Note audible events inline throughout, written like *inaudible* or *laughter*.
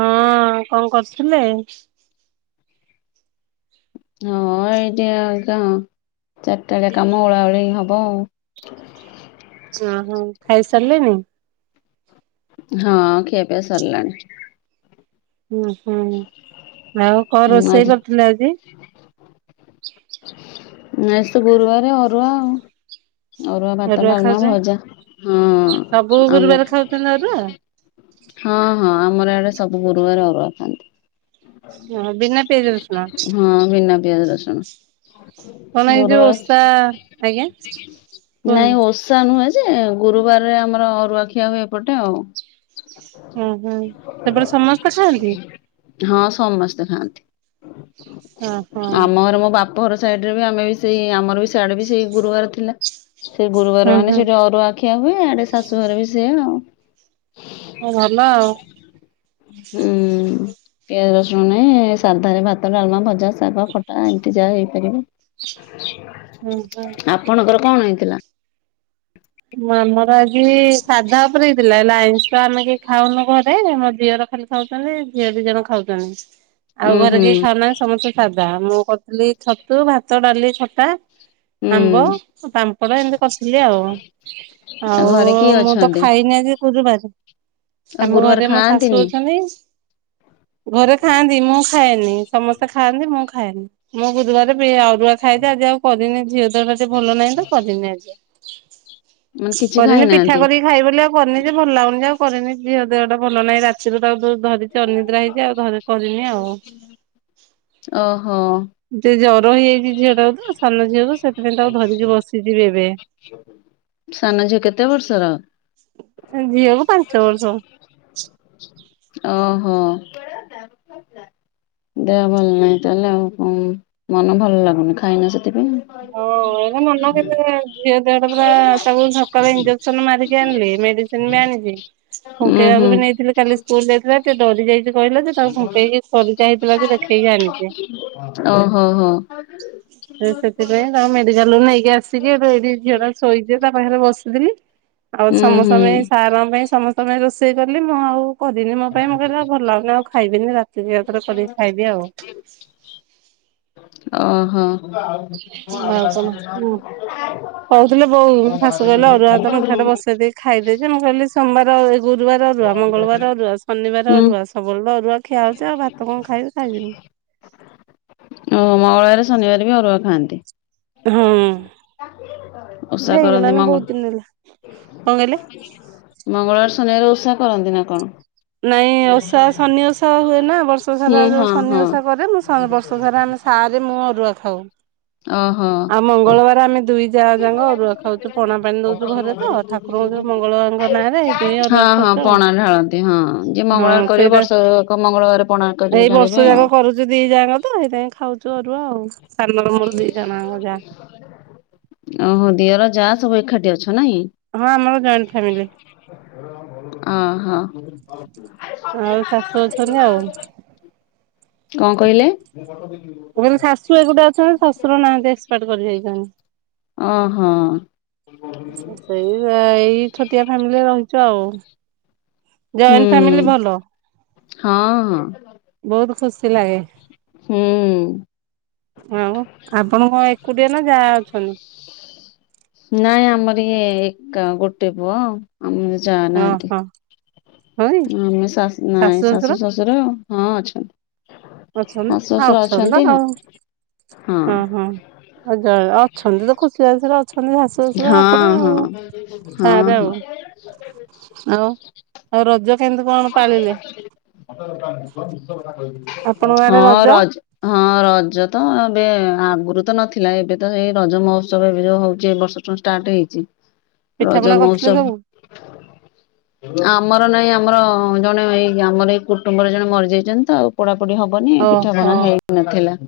ହଁ କଣ କରୁଥିଲେ? ହଁ ଏଇଠି ଆଉ କଣ ଚାରଟା ବେଳିଆ କାମ ଓଳାଓଳି ହବ ଆଉ। ଓହୋ ଖାଇସାରିଲେଣି? ହଁ ଖିଆପିଆ ସରିଲାଣି। ହୁଁ ହଁ ଆଉ କଣ ରୋଷେଇ ଆଜି କରିଥିଲେ ଆଜି? ହୁଁ ନା ଆଜି ତ ଗୁରୁବାରେ ଅରୁଆ ଆଉ। ଅରୁଆ ଭାତ ଡ଼ାଲମା ଭଜା ହଁ ଆମ ରା ହଁ ହଁ ଆମର ଇଆଡ଼େ ସବୁ ଗୁରୁବାର ଅରୁଆ ଖାଆନ୍ତି। ଅଁ ବିନା ପିଆଜ ରସୁଣ। ହଁ ବିନା ପିଆଜ ରସୁଣ। କଣ ଏଇ ଯୋଉ ଗୁରୁବାର ଓଷା ଆଜ୍ଞା କୁହନ୍ତୁ। ସା ନୁହେଁ ଯେ ଗୁରୁବାରରେ ଆମର ଅରୁଆ ଖିଆ ହୁଏ ଏପଟେ ଆଉ। ଉଁ ହୁଁ ସେପଟେ ସମସ୍ତେ ସାଆତି। ହଁ ସମସ୍ତେ ଓହୋ ଖାଆନ୍ତି ଆମଘରେ ମୋ ବା ପ ଘର ସାଇଡ଼ରେ ବି ଆମେ ବି ସେଇ ଆମର ବି ସିଆଡ଼େ ବି ସେଇ ଗୁରୁବାରେ ଥିଲା। ସେ ଗୁରୁବାରେ ହୁଁ ମାନେ ହୁଁ ସେଠି ଅରୁଆ ଖିଆ ହୁଏ ଆଡ଼େ ଶାଶୁଘରେ ବି ସେଆ ଆଉ। ଉଁ ଭଲ ଆଉ। ଉଁ। ପିଆଜ ରସୁଣ ନାଇ ସାଧାରେ ଭାତ ଡ଼ାଲମା ଭଜା ଶାଗ ଖଟା ଏମିତି ଯାହା ହେଇପାରିବ। ହୁଁ ହୁଁ। ଆପଣଙ୍କର କଣ ହେଇଥିଲା? ମାମର ଆଜି ସାଧା ଓପରେ ହେଇଥିଲା ଲ ଆଇଁଷ ଆମେ କେଇ ଖାଉନୁ ଘରେ ମୋ ଝିଅର ଖାଲି ଖାଉଛନ୍ତି ଝିଅ ଦି ଜଣ ଖାଉଛନ୍ତି। ଆଉ ଉଁ ଘରେ ହୁଁ କେଇ ଖାଉନା ସମସ୍ତେ ସାଧା ମୁଁ କରିଥିଲି ଛତୁ ଭାତ ଡ଼ାଲି ଖଟା। ଆମ୍ବ ହୁଁ ପାମ୍ପଡ଼ ଏମିତି କରିଥିଲି ଆଉ। ଆଉ ଘରେ କିଏ ମୁଁ ତ ଅଛନ୍ତି? ଖାଇନି ଆଜି ଗୁରୁବାରେ। ଆଉ ଆମ ଗୁରୁବାର ଘରେ ମୋ ଶାଶୁ ଖାଆନ୍ତିନି ଅଛନ୍ତି। ଘରେ ଖାଆନ୍ତି ମୁଁ ଖାଏନି ସମସ୍ତେ ଖାଆନ୍ତି ମୁଁ ଖାଏନି। ମୁଁ ଗୁରୁବାରେ ବି ଅରୁଆ ଖାଇଦେ ଆଜି ଆଉ କରିନି ଝିଅ ଦେହଟା ଭଲ ନାହିଁ ତ କରିନି ଆଜି। ମାନେ କିଛି କରିନି ପିଠା ଖାଇନାହାନ୍ତି କରିକି ଖାଇ ବୋଲି ଆଉ କରିନି ଯେ ଭଲ ଲାଗୁନି ଯେ ଆଉ କରିନି ଝିଅ ଦେହଟା ଭଲ ନାହିଁ ରା ଚିରେ ତ ତାକୁ ଦଉ ଧରିଛି ଅନିଦ୍ରା ହେଇଛି ଆଉ ଧ କରିନି ଆଉ। ଓହୋ। ଯେ ଜର ହେଇଯାଇଛି ଝିଅ ଟାକୁ ତ ସାନ ଝିଅକୁ ସେଥିପାଇଁ ତାକୁ ଧରିକି ବସିଯିବି ଏବେ। ସାନ ଝିଅ କେତେ ବର୍ଷର? ସା ଝିଅକୁ ପାଞ୍ଚ ବର୍ଷ। ଓହୋ। ଦେହ ଭଲ ନାହିଁ ତାହେଲେ ଆଉ କ ମନ ଭଲ ଲାଗୁନି ଖାଇନ ସେଥିପାଇଁ। ହଁ ଏରା ମନ କେତେ ଝିଅ ଦେହଟା ପୁରା ତାକୁ ସକାଳୁ ଇଞ୍ଜେକ୍ସନ ମାରିକି ଆଣିଲି ମେଡ଼ି ସିନ୍ ବି ଆଣିଛି ଉଁ ଫୁଙ୍କେଇବାକୁ ହୁଁ। ବି ନେଇଥିଲି କାଲି ସ୍କୁଲ ଯାଇଥିଲା ଟ ଡ଼ରି ଯାଇକି କହିଲା ଯେ। ତାକୁ ଫୁଙ୍କେଇକି ଖରିକା ହେଇଥିଲା ଯେ ଦେଖେଇକି ଆଣିଛି। ଓହୋ ହୋ। ସେଥିପାଇଁ ତାଙ୍କ ମେଡ଼ିକାଲରୁୁ ନେଇକି ଆସିକି ଏବେ ଏଇଠି ଝିଅଟା ଶୋଇଚି ଯେ ତା ପାଖରେ ବସିଥିଲି। ଆଉ ସମସ୍ତ ହୁଁ ପାଇଁ ସାରଙ୍କ ପାଇଁ ସମସ୍ତଙ୍କ ପାଇଁ ରୋଷେଇ କଲି ମୁଁ ଆଉ କରିନି ମୋ ପାଇଁ ମୋ କହିଲି ଆଉ ଭଲ ଲାଗୁନି ଆଉ ଖାଇବିନି ରାତିକି ଏକାଥରେ କରିକି ଖାଇବି ଆଉ। ଓହୋ। ଆଉ କଣ କୁହ? କହୁଥିଲେ ବୋଉ *unintelligible* ଖାଇବେ ଯେ ମୁ କହିଲି ସୋମବାର ଗୁରୁବାର ଅରୁଆ ମଙ୍ଗଳବାର ଅରୁଆ ଶନିବାର ଅରୁଆ ସବୁବେଳେ ଟେ ଅରୁଆ ଖିଆ ହଉଛି ଆଉ ଭାତ କଣ ଖାଇବି ଖାଇବିନି। ଓ ମଙ୍ଗଳବାର ଶନିବାର ବି ଅରୁଆ ଖାଆନ୍ତି। ହୁଁ। ଡ଼ାକିଲେ କେତେବେଳେ? ହେଇଗଲାନ ବହୁତ ଦିନରୁ, କଣ କହିଲେ? ମଙ୍ଗଳବାର ଶନିବାରେ ଓଷା କରନ୍ତି ନା କଣ? ନାଇଁ ଓଷା ଶନି ଓଷା ହୁଏନା ବର୍ଷ ହୁଁ ସାରା ହଁ ଯୋଉ ହଁ ଶନି ଓଷା କରେ ମୁଁ ସ ବର୍ଷ ସାରା ଆମେ ସା ରେ ମୁଁ ଅରୁଆ ଖାଉ। ଓହୋ। ଆଉ ମଙ୍ଗଳବାର ଆମେ ଦୁଇ ଯା ଯାଙ୍କ ଅରୁଆ ଖାଉଚୁ ପଣା ପାଣି ଦଉଚୁ ଘରେ ତ ଠାକୁରଙ୍କ ଯୋଉ ମଙ୍ଗଳାଙ୍କ ନାଁରେ ତେଇଆ ହଁ ହଁ ପଣା ଢାଳନ୍ତି। ଉଁ ହଁ ଯିଏ ହଁ ମଙ୍ଗଳବାର କରିବେ ସେଇଟା ବର୍ଷକ ମଙ୍ଗଳବାର ପଣା କରିକି ଢାଳିବେ ଆଉ। ଯୋଉ ଦି ଯାଆଙ୍କ ତ ହେଇଥିପାଇଁ ଖାଉଚୁ ଅରୁଆ ଆଉ ସାନର ମୋର ଦି ଜଣ ଯାଙ୍କ ଯା। ଓହୋ ଦିଅର ଯା ସବୁ ଏଖାଠି ଅଛ ନାଇଁ। ହଁ ଆମର ଜଏଣ୍ଟ ଫ୍ୟାମିଲି। ଓହୋ। ଆଉ *unintelligible* କଣ କହିଲେ ମୋର ଶାଶୁ ଏକୁଟିଆ ଅଛନ୍ତି ଶଶୁର ନାହାନ୍ତି ଏସ୍ ପାଟ୍ କରି ଯାଇଚନ୍ତି। ଓହୋ। ସେଇ ଏଇ ଛୋଟିଆ ଫ୍ୟାମିଲିରେ ରହିଚୁ ଆଉ। ଜଏଣ୍ଟ ଫ୍ୟାମିଲି ହୁଁ ଭଲ। ହଁ ହଁ। ବୋହୁତ ଖୁସି ଲାଗେ। ହୁଁ ଆଉ ଆପଣ କଁ ଏକୁଟିଆ ନା ଯା ଅଛନ୍ତି? ନାଇଁ ଆମର ଇଏ ଏକା ଗୋଟେ ପୁଅ ଆଉ। ଆମର ଯା ହଁ ନାହାନ୍ତି ହଁ ହଁ କି ଉଁ ଆମେ ଶାଶୁ ନାଇଁ ଶାଶୁ ଶଶୁ ଶୁର ହଁ ଅଛନ୍ତି। ଅଛନ୍ତି ଶାଶୁ ଆ ଶ୍ୱଶୁର ଅଛନ୍ତି ତ ହଁ। ଆଉ ଅଁ ହଁ। ଆଉ ଯାର ଅଛନ୍ତି ତ ଖୁସି ବାସିର ଅଛନ୍ତି ଶାଶୁ ଶଶୁର ଆପଣ ହଁ ହଁ ଆଉ ହଁ ହଁ *unintelligible* ଆଉ। ଆଉ ଆଉ ରଜ କେମତି କଣ ପାଳିଲେ? ଆପଣଙ୍କ ଆଡେ ହଁ ରଜ ରଜ୍ ହଁ ରଜ ତ ଏବେ ଆଗୁରୁ ତ ନଥିଲା ଏବେ ତ ସେଇ ରଜ ମହୋତ୍ସବ ଏବେ ଯୋଉ ହଉଚି ଏ ବର୍ଷ ରୁ ଷ୍ଟାଟେ ହେଇଚି। *unintelligible* ରଜ କରିଥିଲେ ସବୁ? ମହୋତ୍ସବ ଆମର ନାଇଁ ଆମ୍ ଆମର ଜଣେ ଏଇ ଆମର ଏଇ କୁଟୁମ୍ବରେ ଜଣେ ମରଯାଇଚନ୍ତି ତ ଆଉ ପୋଡାପୋଡିି ହବନି ପିଠା ଓହୋ ପଣା ହେଇ ନଥିଲା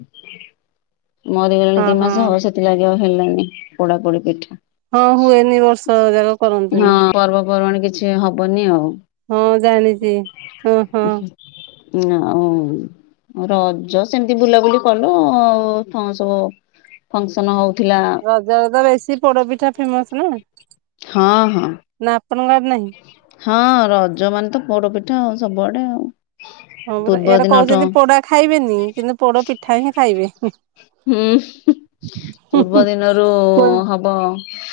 ମରିଗଲେଣି ହଁ ଦି ହଁ ମାସେ ହବ ସେ ଥିଲାଗି ଆଉ ହେଲାନି ପୋଡା ପୋଡି ପିଠା। ହଁ ହୁଏନି ବର୍ଷକ ଯାଗ। ହଁ ପର୍ବପର୍ବାଣୀ କିଛି ହବନି ଆଉ। ହଁ ଜାଣିଚି ହଁ ହଁ। ନାଇଁ। ମୁଁ ରଜ ସେମିତ ବୁଲାବୁଲି କଲ ଆଉ କଁ ସବୁ ଫଙ୍କସନ୍ ହଉଥିଲା। ରଜରେ ତ ବେଶୀ ପୋଡପିଠା ଫେମସ୍ ନା। ହଁ ହଁ। ନା ଆପଣଙ୍କ ଆଡ୍ ନାହିଁ। ହଁ ରଜ ମାନେ ତ ପୋଡପିଠା ଆଉ ସବୁଆଡେ ଆଉ। ହଁ ପରା ପୂର୍ବ ଇଆଡେ ଦିନଠୁ କହୁଚନ୍ତି ପୋଡା ଖାଇବେନି କିନ୍ତୁ ପୋଡ ପିଠା ହିଁ ଖାଇବେ ହୁଁ। ହୁଁ ହୁଁ ପୂର୍ବ ଦିନରୁ ହୁଁ ହବ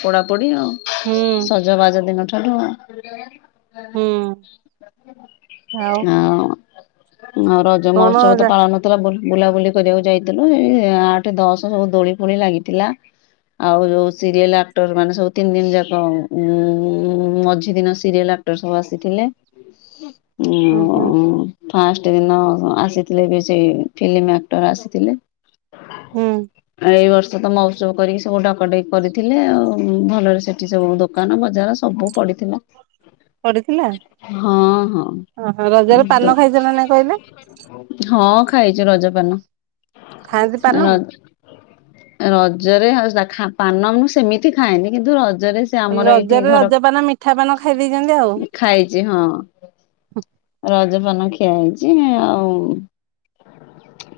ପୋଡାପୋଡି ଆଉ। ସଜବାଜ ଦିନ ଠାରୁୁ ଆଉ। ହୁଁ ଆଉ ନରଦ୍ ଜ କଣ ମହୋତ୍ସବ ତ ଯା ପାଳନ ହଉଥିଲା ବୁଲ୍ ବୁଲାବୁଲି କରିଆକୁ ଯାଇଥିଲେ ଏ ଏ ଆଠ ଦଶ ସବୁ ଦୋଳି ଫୋଳି ଲାଗିଥିଲା। ଆଉ ଯୋଉ ସିରିଏଲ୍ ଆକ୍ଟରମାନେ ସବୁ ତିନ ଦିନ ଯାକ ଉଁ ମଝି ଦିନ ସିରିଏଲ ଆକ୍ ଟର୍ ସବୁ ଆସିଥିଲେ। ହ *unintelligible* ଉଁ ଉଁ ଫାଷ୍ଟେ ଦିନ ଆସିଥିଲେ ବି ସେଇ ଫିଲିମି ଆକ୍ଟର ଆସିଥିଲେ। ହୁଁ। ଏଇ ବର୍ଷ ତ ମହୋତ୍ସବ କରିକି ସବୁ ଡାକ ଡେକ୍ କରିଥିଲେ ଆଉ। ଉ ଭଲରେ ସେଠି ସବୁ ଦୋକାନ ବଜାର ସବୁ ପଡିଥିଲା। ପଡିଥିଲା ହଁ ଓହୋ ରଜରେ ହଁ ପାନ ତ ଖାଇଛ ନା ନାଇଁ କହିଲେ? ହଁ ଖାଇଛ ରଜପାନ ଖାଆନ୍ତି ପାନ? ର ରଜରେ ଉ ପାନ ମୁଁ ସେମିତି ଖାଏନି କିନ୍ତୁ ରଜରେ ସେ ହେଲେ ଆମର ଏଇଠି ରଜରେ ଘର ରଜପାନ ମିଠା ପାନ ଖାଇଦେଇଛନ୍ତି ଆଉ। ଖାଇଛି ହଁ। ରଜପାନ ଖିଆ ହେଇଛି ଆଉ।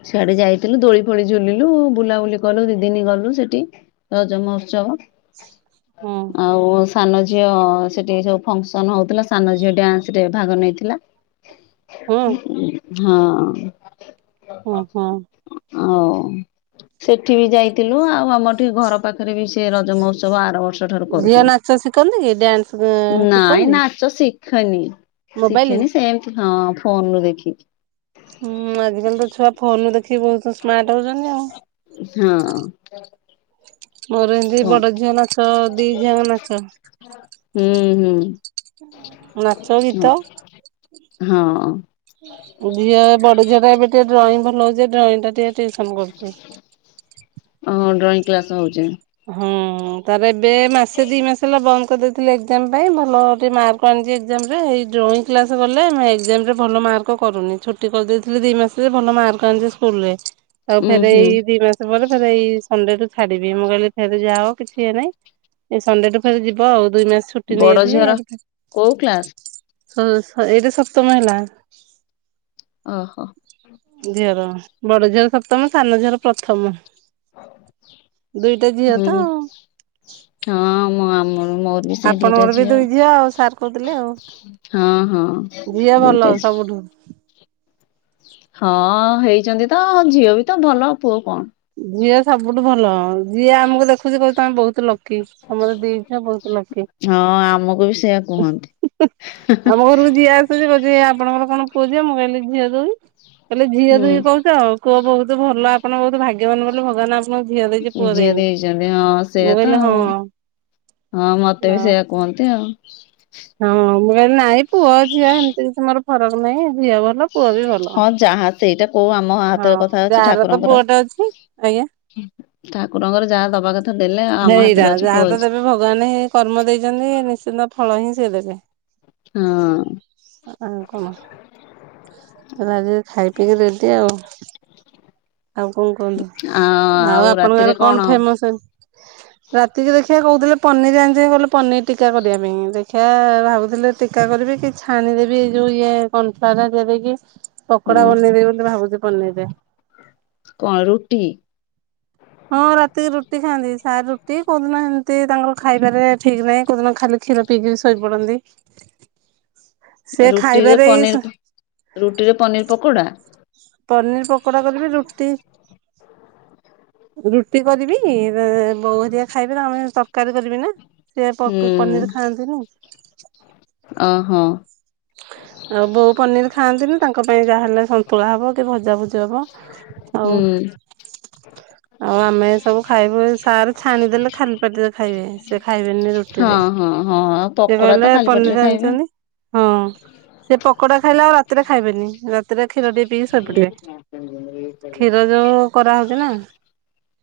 ସିଆଡେ ଯାଇଥିଲୁ ଦୋଳି ଦୋଳି ଝୁଲିଲୁ ବୁଲାବୁଲି କଲୁ ଦି ଦିନି ଗଲୁ ସେଠି ରଜ ମହୋତ୍ସବ ହୁଁ ଆଉ ସାନ ଝିଅ ସେଠି ସବୁ ଫଙ୍କସନ ହଉଥିଲା ସାନ ଝିଅ ଡ୍ୟାନ୍ସ ରେ ଭାଗ ନେଇଥିଲା। ହୁଁ ହଁ। ଓ ହୋ। ଆଉ ସେଠି ବି ଯାଇଥିଲୁ ଆଉ ଆମର ଏଠି ଘର ପାଖରେ ବି ସେ ରଜ ମହୋତ୍ସବ ଆର ବର୍ଷ ଠାରୁ ଝିଅ ନାଚ ଶିଖନ୍ତି କି ଡ୍ୟାନ୍ସ କରୁଛନ୍ତି ନାଇଁ ଶିଖନ୍ତି? ନାଚ ଶି ଖନି ମୋବାଇଲ ଶିଖେନି ସେମତି ହଁ ଫୋନରୁୁ ଦେଖିକି। ହଁ ଆଜିକାଲି ତ ଛୁଆ ଫୋନରୁ ଦେଖିକି ବହୁତ ସ୍ମାର୍ଟ ହଉଛନ୍ତି ଆଉ। ହଁ। ମୋର ଏମିତି ଫୋନ ବଡ ଝିଅ ନାଚ ଦି ଝିଅ ଆଙ୍କ ନାଚ ହୁଁ ହୁଁ। ନାଚ ହଁ ଗୀତ ହଁ ଝିଅ ଏ ବଡ ଝିଅ ଟା ଏବେ ଟିକେ ଡ୍ରଇଂ ଭଲ ହଉଛି ଡ୍ରଇଂ ଟା ଟିକେ ଟିଉସନ କରୁଛି। ଓ ଡ୍ରଇଂ କ୍ଲାସ ହଉଚି। ହଁ ତାର ଏବେ ମାସେ ଦି ମାସ ହେଲା ବନ୍ଦ କରିଦେଇଥିଲେ ଏକ୍ଜାମ ପାଇଁ ଭଲ ଟିକେ ମାର୍କ ଏକ୍ଜାମ ରେ ଏଇ ଡ୍ରଇଂ କ୍ଲାସ୍ ଗଲେ ଆମେ ଏକ୍ଜାମ ରେ ଭଲ ମାର୍କ କରୁନି ଛୁଟି କରିଦେଇଥିଲି ଦୁଇ ମାସ ଭଲ ମାର୍କ ଆଣିଛି ସ୍କୁଲ ରେ। ଆଉ ଉୁଁ ଫେରେ ହୁଁ ଏଇ ଦି ମାସ ପରେ ଫରେ ଏଇ ସଣ୍ଡେଟୁ ଛାଡିବି ମୁଁ କହିଲି ଫେରେ ଯାଅ କିଛି ଇଏ ନାଇଁ ଏଇ ସଣ୍ଡେ ଟୁ ଫେରେ ଯିବ ଆଉ ଦୁଇ ମାସ। ଛୁଟି ବଡ ନେଇଯାଇଥିଲି ଝିଅର କୋଉ କ୍ଲାସ? ଆ ଏଇଟା ସପ୍ତମ ହେଲା। ଓହୋ। ଝିଅର ବଡ ଝିଅର ସପ୍ତମ ସାନ ଝିଅର ପ୍ରଥମ। ଦୁଇଟା ଝିଅ ହୁଁ ତ ଆଉ ହଁ ମୁଁ ଆମର ମୋ ସେ ଦିଟା ଆପଣଙ୍କର ବି ଝିଅ ଦୁଇ ଆଉ ସାର୍ କହୁଥିଲେ ଆଉ ହଁ ହଁ ଝିଅ ଭଲ ଦୁଇଟା ଝିଅ। ସବୁଠୁ ହଁ ହେଇଛନ୍ତି ତ ଝିଅ ବି ତ ଭଲ ପୁଅ କଣ। ଝିଅ ସବୁଠୁ ଭଲ ଝିଅ ଆମକୁ ଦେଖୁଛି କହୁଚି ତମେ ବହୁତ ଲକି। ଆମର ଦିଝିଅ ବହୁତ ଲକି ହଁ ଆମକୁ ବି ସେଇଆ କୁହନ୍ତି। ଆମ ଘରକୁ ଯିଏ ଆ କୋହୁଛି କୋଛି ଆପଣଙ୍କର କଣ ପୁଅଝିଅ ମୁଁ କହିଲି ଝିଅ ଦୁଇ କହିଲେ ଝିଅ ଦୁଇ ହୁଁ କହୁଛ ଆଉ କୁହ ବହୁତ ଭଲ ଆପଣ ବହୁତ ଭାଗ୍ୟବାନ ବୋଲି ଭଗବାନ ଆପଣ ଝିଅ ଦେଇ ଦେଇଛନ୍ତି ହଁ ମୁଁ ସେଇଆ ତ କହିଲି ହଁ ଆଉ। ହଁ ମତେ ବି ଆଉ ସେଇଆ କୁହନ୍ତି ଆଉ। ହଁ ମୁଁ କହିଲି ନାଇଁ ପୁଅ ଝିଅ ଏମିତି କିଛି ମୋର ଫରକ ନାହିଁ ଝିଅ ଭଲ ପୁଅ ବି ଭଲ। ହଁ ଯାହା ସେଇଟା କୋହୁ ଆମ ହଁ ହାତରେ କଥା ଅଛି ଯାହାର ତ ଠାକୁରଙ୍କର ପୁଅଟେ ଅଛି ଆଜ୍ଞା ଠାକୁରଙ୍କର ଯାହା ଦବା କଥା ଦେଲେ ଆମ ହେଇରା ହାତରେ ଅଛି ଯାହା ପୁଅ ତ ଅଛି। ଦେବେ ଭଗବାନ ହେ କର୍ମ ଦେଇଛନ୍ତି ନିଶ୍ଚିନ୍ତ ଫଳ ହିଁ ସେ ଦେବେ। ହଁ। *unintelligible* ତାହଲେ ଆଜି ଖାଇ ପିଇକି ରେଡି ଆଉ? ଆଉ କଣ ଆ କୁହନ୍ତୁ ଆଉ ଆପଣଙ୍କ ଆଡ଼େ କଣ ଫେମସ? ରାତିକି ଦେଖିବା କହୁଥିଲେ ପନିର ଆଣିଚି କଲେ ପନିର ଟୀକା କରିବା ପାଇଁ ଦେ ଖିଆ ଭାବୁଥିଲି ଟୀକା କରିବି କି ଛାଣିଦେବି ଯୋଉ ଇଏ କର୍ଣାଫ୍ଲାୱର୍ ହେରିକା ଦେଇକି। ହୁଁ ପକୋଡ଼ା ବନେଇଦେବି ବୋଲି ଭାବୁଛି ପନିର ରେ। କଣ ରୁଟି? ହଁ ରାତିକି ରୁଟି ଖାଆନ୍ତି ସାର ରୁଟି କୋଉଦିନ ସେମତି ତାଙ୍କର ଖାଇବାରେ ଠିକ ନାହିଁ କୋଉଦିନ ଖାଲି କ୍ଷୀର ପିଇକି ବି ଶୋଇପଡ଼ନ୍ତି ସିଏ ରୁଟିରେ ଖାଇବାରେ ପନିର ଏଇସ ରୁଟିରେ ପନିର ପକୋଡ଼ା। ପନିର ପକୋଡ଼ା କରିବି ରୁଟି ରୁଟି କରିବି ବୋଉହୋରକା ଖାଇବେ ତାଙ୍କ ପାଇଁ ତରକାରୀ କରିବି ନା। ସେ ହୁଁ ପନିର ଖାଆନ୍ତିନି। ଓହୋ। ଆଉ ବୋଉ ପନିର ଖାଆନ୍ତି ନି ତାଙ୍କ ପାଇଁ ଯାହାହେଲେ ସନ୍ତୁଳା ହବ କି ଭଜା ଭୁଜି ହବ। ଆଉ ହୁଁ ଆଉ ଆମେ ସବୁ ଖାଇବୁ ସାର ଛାଣିଦେଲେ ଖାଲି ପାଟିରେ ଖାଇବେ ସେ ଖାଇବେନି ରୁଟିରେ। ଓହୋ ହଁ ଆଉ ସେ ପକୋଡ଼ା ତ ଖାଲି ପାଟିରେ ଖାଇବେ। ହ ସେ ପକୋଡ଼ା ଖାଇଲେ ଆଉ ରାତିରେ ଖାଇବେନି ରାତିରେ କ୍ଷୀର ଟିକେ ପିଇକି ଶୋଇପଡ଼ିବେ। କ୍ଷୀର ଯୋଉ କରାହଉଛି ନା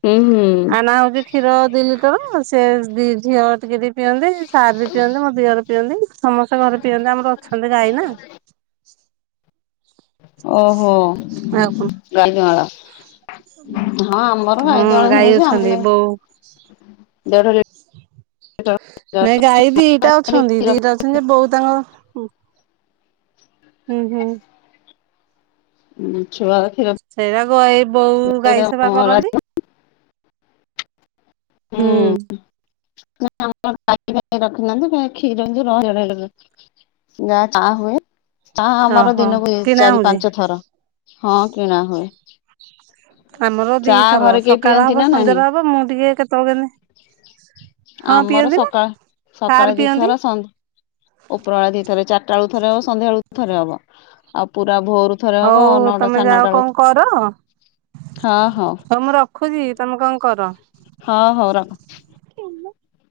ହୁଁ ହୁଁ ଅଣା ହଉଛି। କ୍ଷୀର ଦି ଲିଟର ସେ ବି ଝିଅ ଟିକେ ଟିକେ ପିଅନ୍ତି ସାର୍ ବି ପିଅନ୍ତି ମୋ ଦିଅରେ ପିଅନ୍ତି ସମସ୍ତେ ଘରେ ପିଅନ୍ତି ଆମର ଅଛନ୍ତି ଗାଈ ନା। ଓହୋ। ଆ କଣ? ଗାଈ ଦୁଆଁଳ ହଁ ଆମର ଗାଈ ହୁଁ ଗାଈ ଅଛନ୍ତି ବୋଉ ଦେଢ଼ ଲି ନାଇ ଗାଈ ଦିଟା ଅଛନ୍ତି କ୍ଷୀର ଦିଟା ଅଛନ୍ତି ଯେ ବୋଉ ତାଙ୍କ ହୁଁ ହୁଁ। ଉଁ ଛୁଆ କ୍ଷୀର ସେଇରାକ ଏଇ ବୋଉ ଗାଈ ସେବା କରନ୍ତି। ହୁଁ। ନା ଆମର ଗାଈ ଫାଇ ରଖିନାହାନ୍ତି *unintelligible* ଯାହା ଚାହା ହୁଏ ଚାହା ଆମର ଓହୋ ଦିନକୁ ହୁଏ କିଣା ଚାରି ହଉଛି ପାଞ୍ଚ ଥର। ହଁ କିଣା ହୁଏ। ଆମର ଦି ଚା ଥର ଘରେ କେହି ସକାଳ ପିଅନ୍ତି ହବ ନା ନାହିଁ ସନ୍ଧ୍ୟାରେ ହବ ମୁଁ ଟିକେ କେତେବେଳେ କେମତି ଆମର ସକାଳ ସାର୍ ସକାଳେ ପିଅନ୍ତି ଦିଥର ସନ୍ ଉପର ବେଳା ଦି ଥର ଏଇ ଚାରିଟା ବେଳୁ ଥରେ ହବ ସନ୍ଧ୍ୟା ବେଳୁ ଥରେ ହବ ଆଉ ପୁରା ଭୋରୁ ଥରେ ହବ ହଉ ନଅଟା ତମେ ସାଢ଼େ ଯାଅ ନଅଟା ବେଳକୁ କଣ କର ହଉ ମୁଁ ର ଖୁଚି ତମେ କଣ କର? ହଁ ହଉ ରଖ।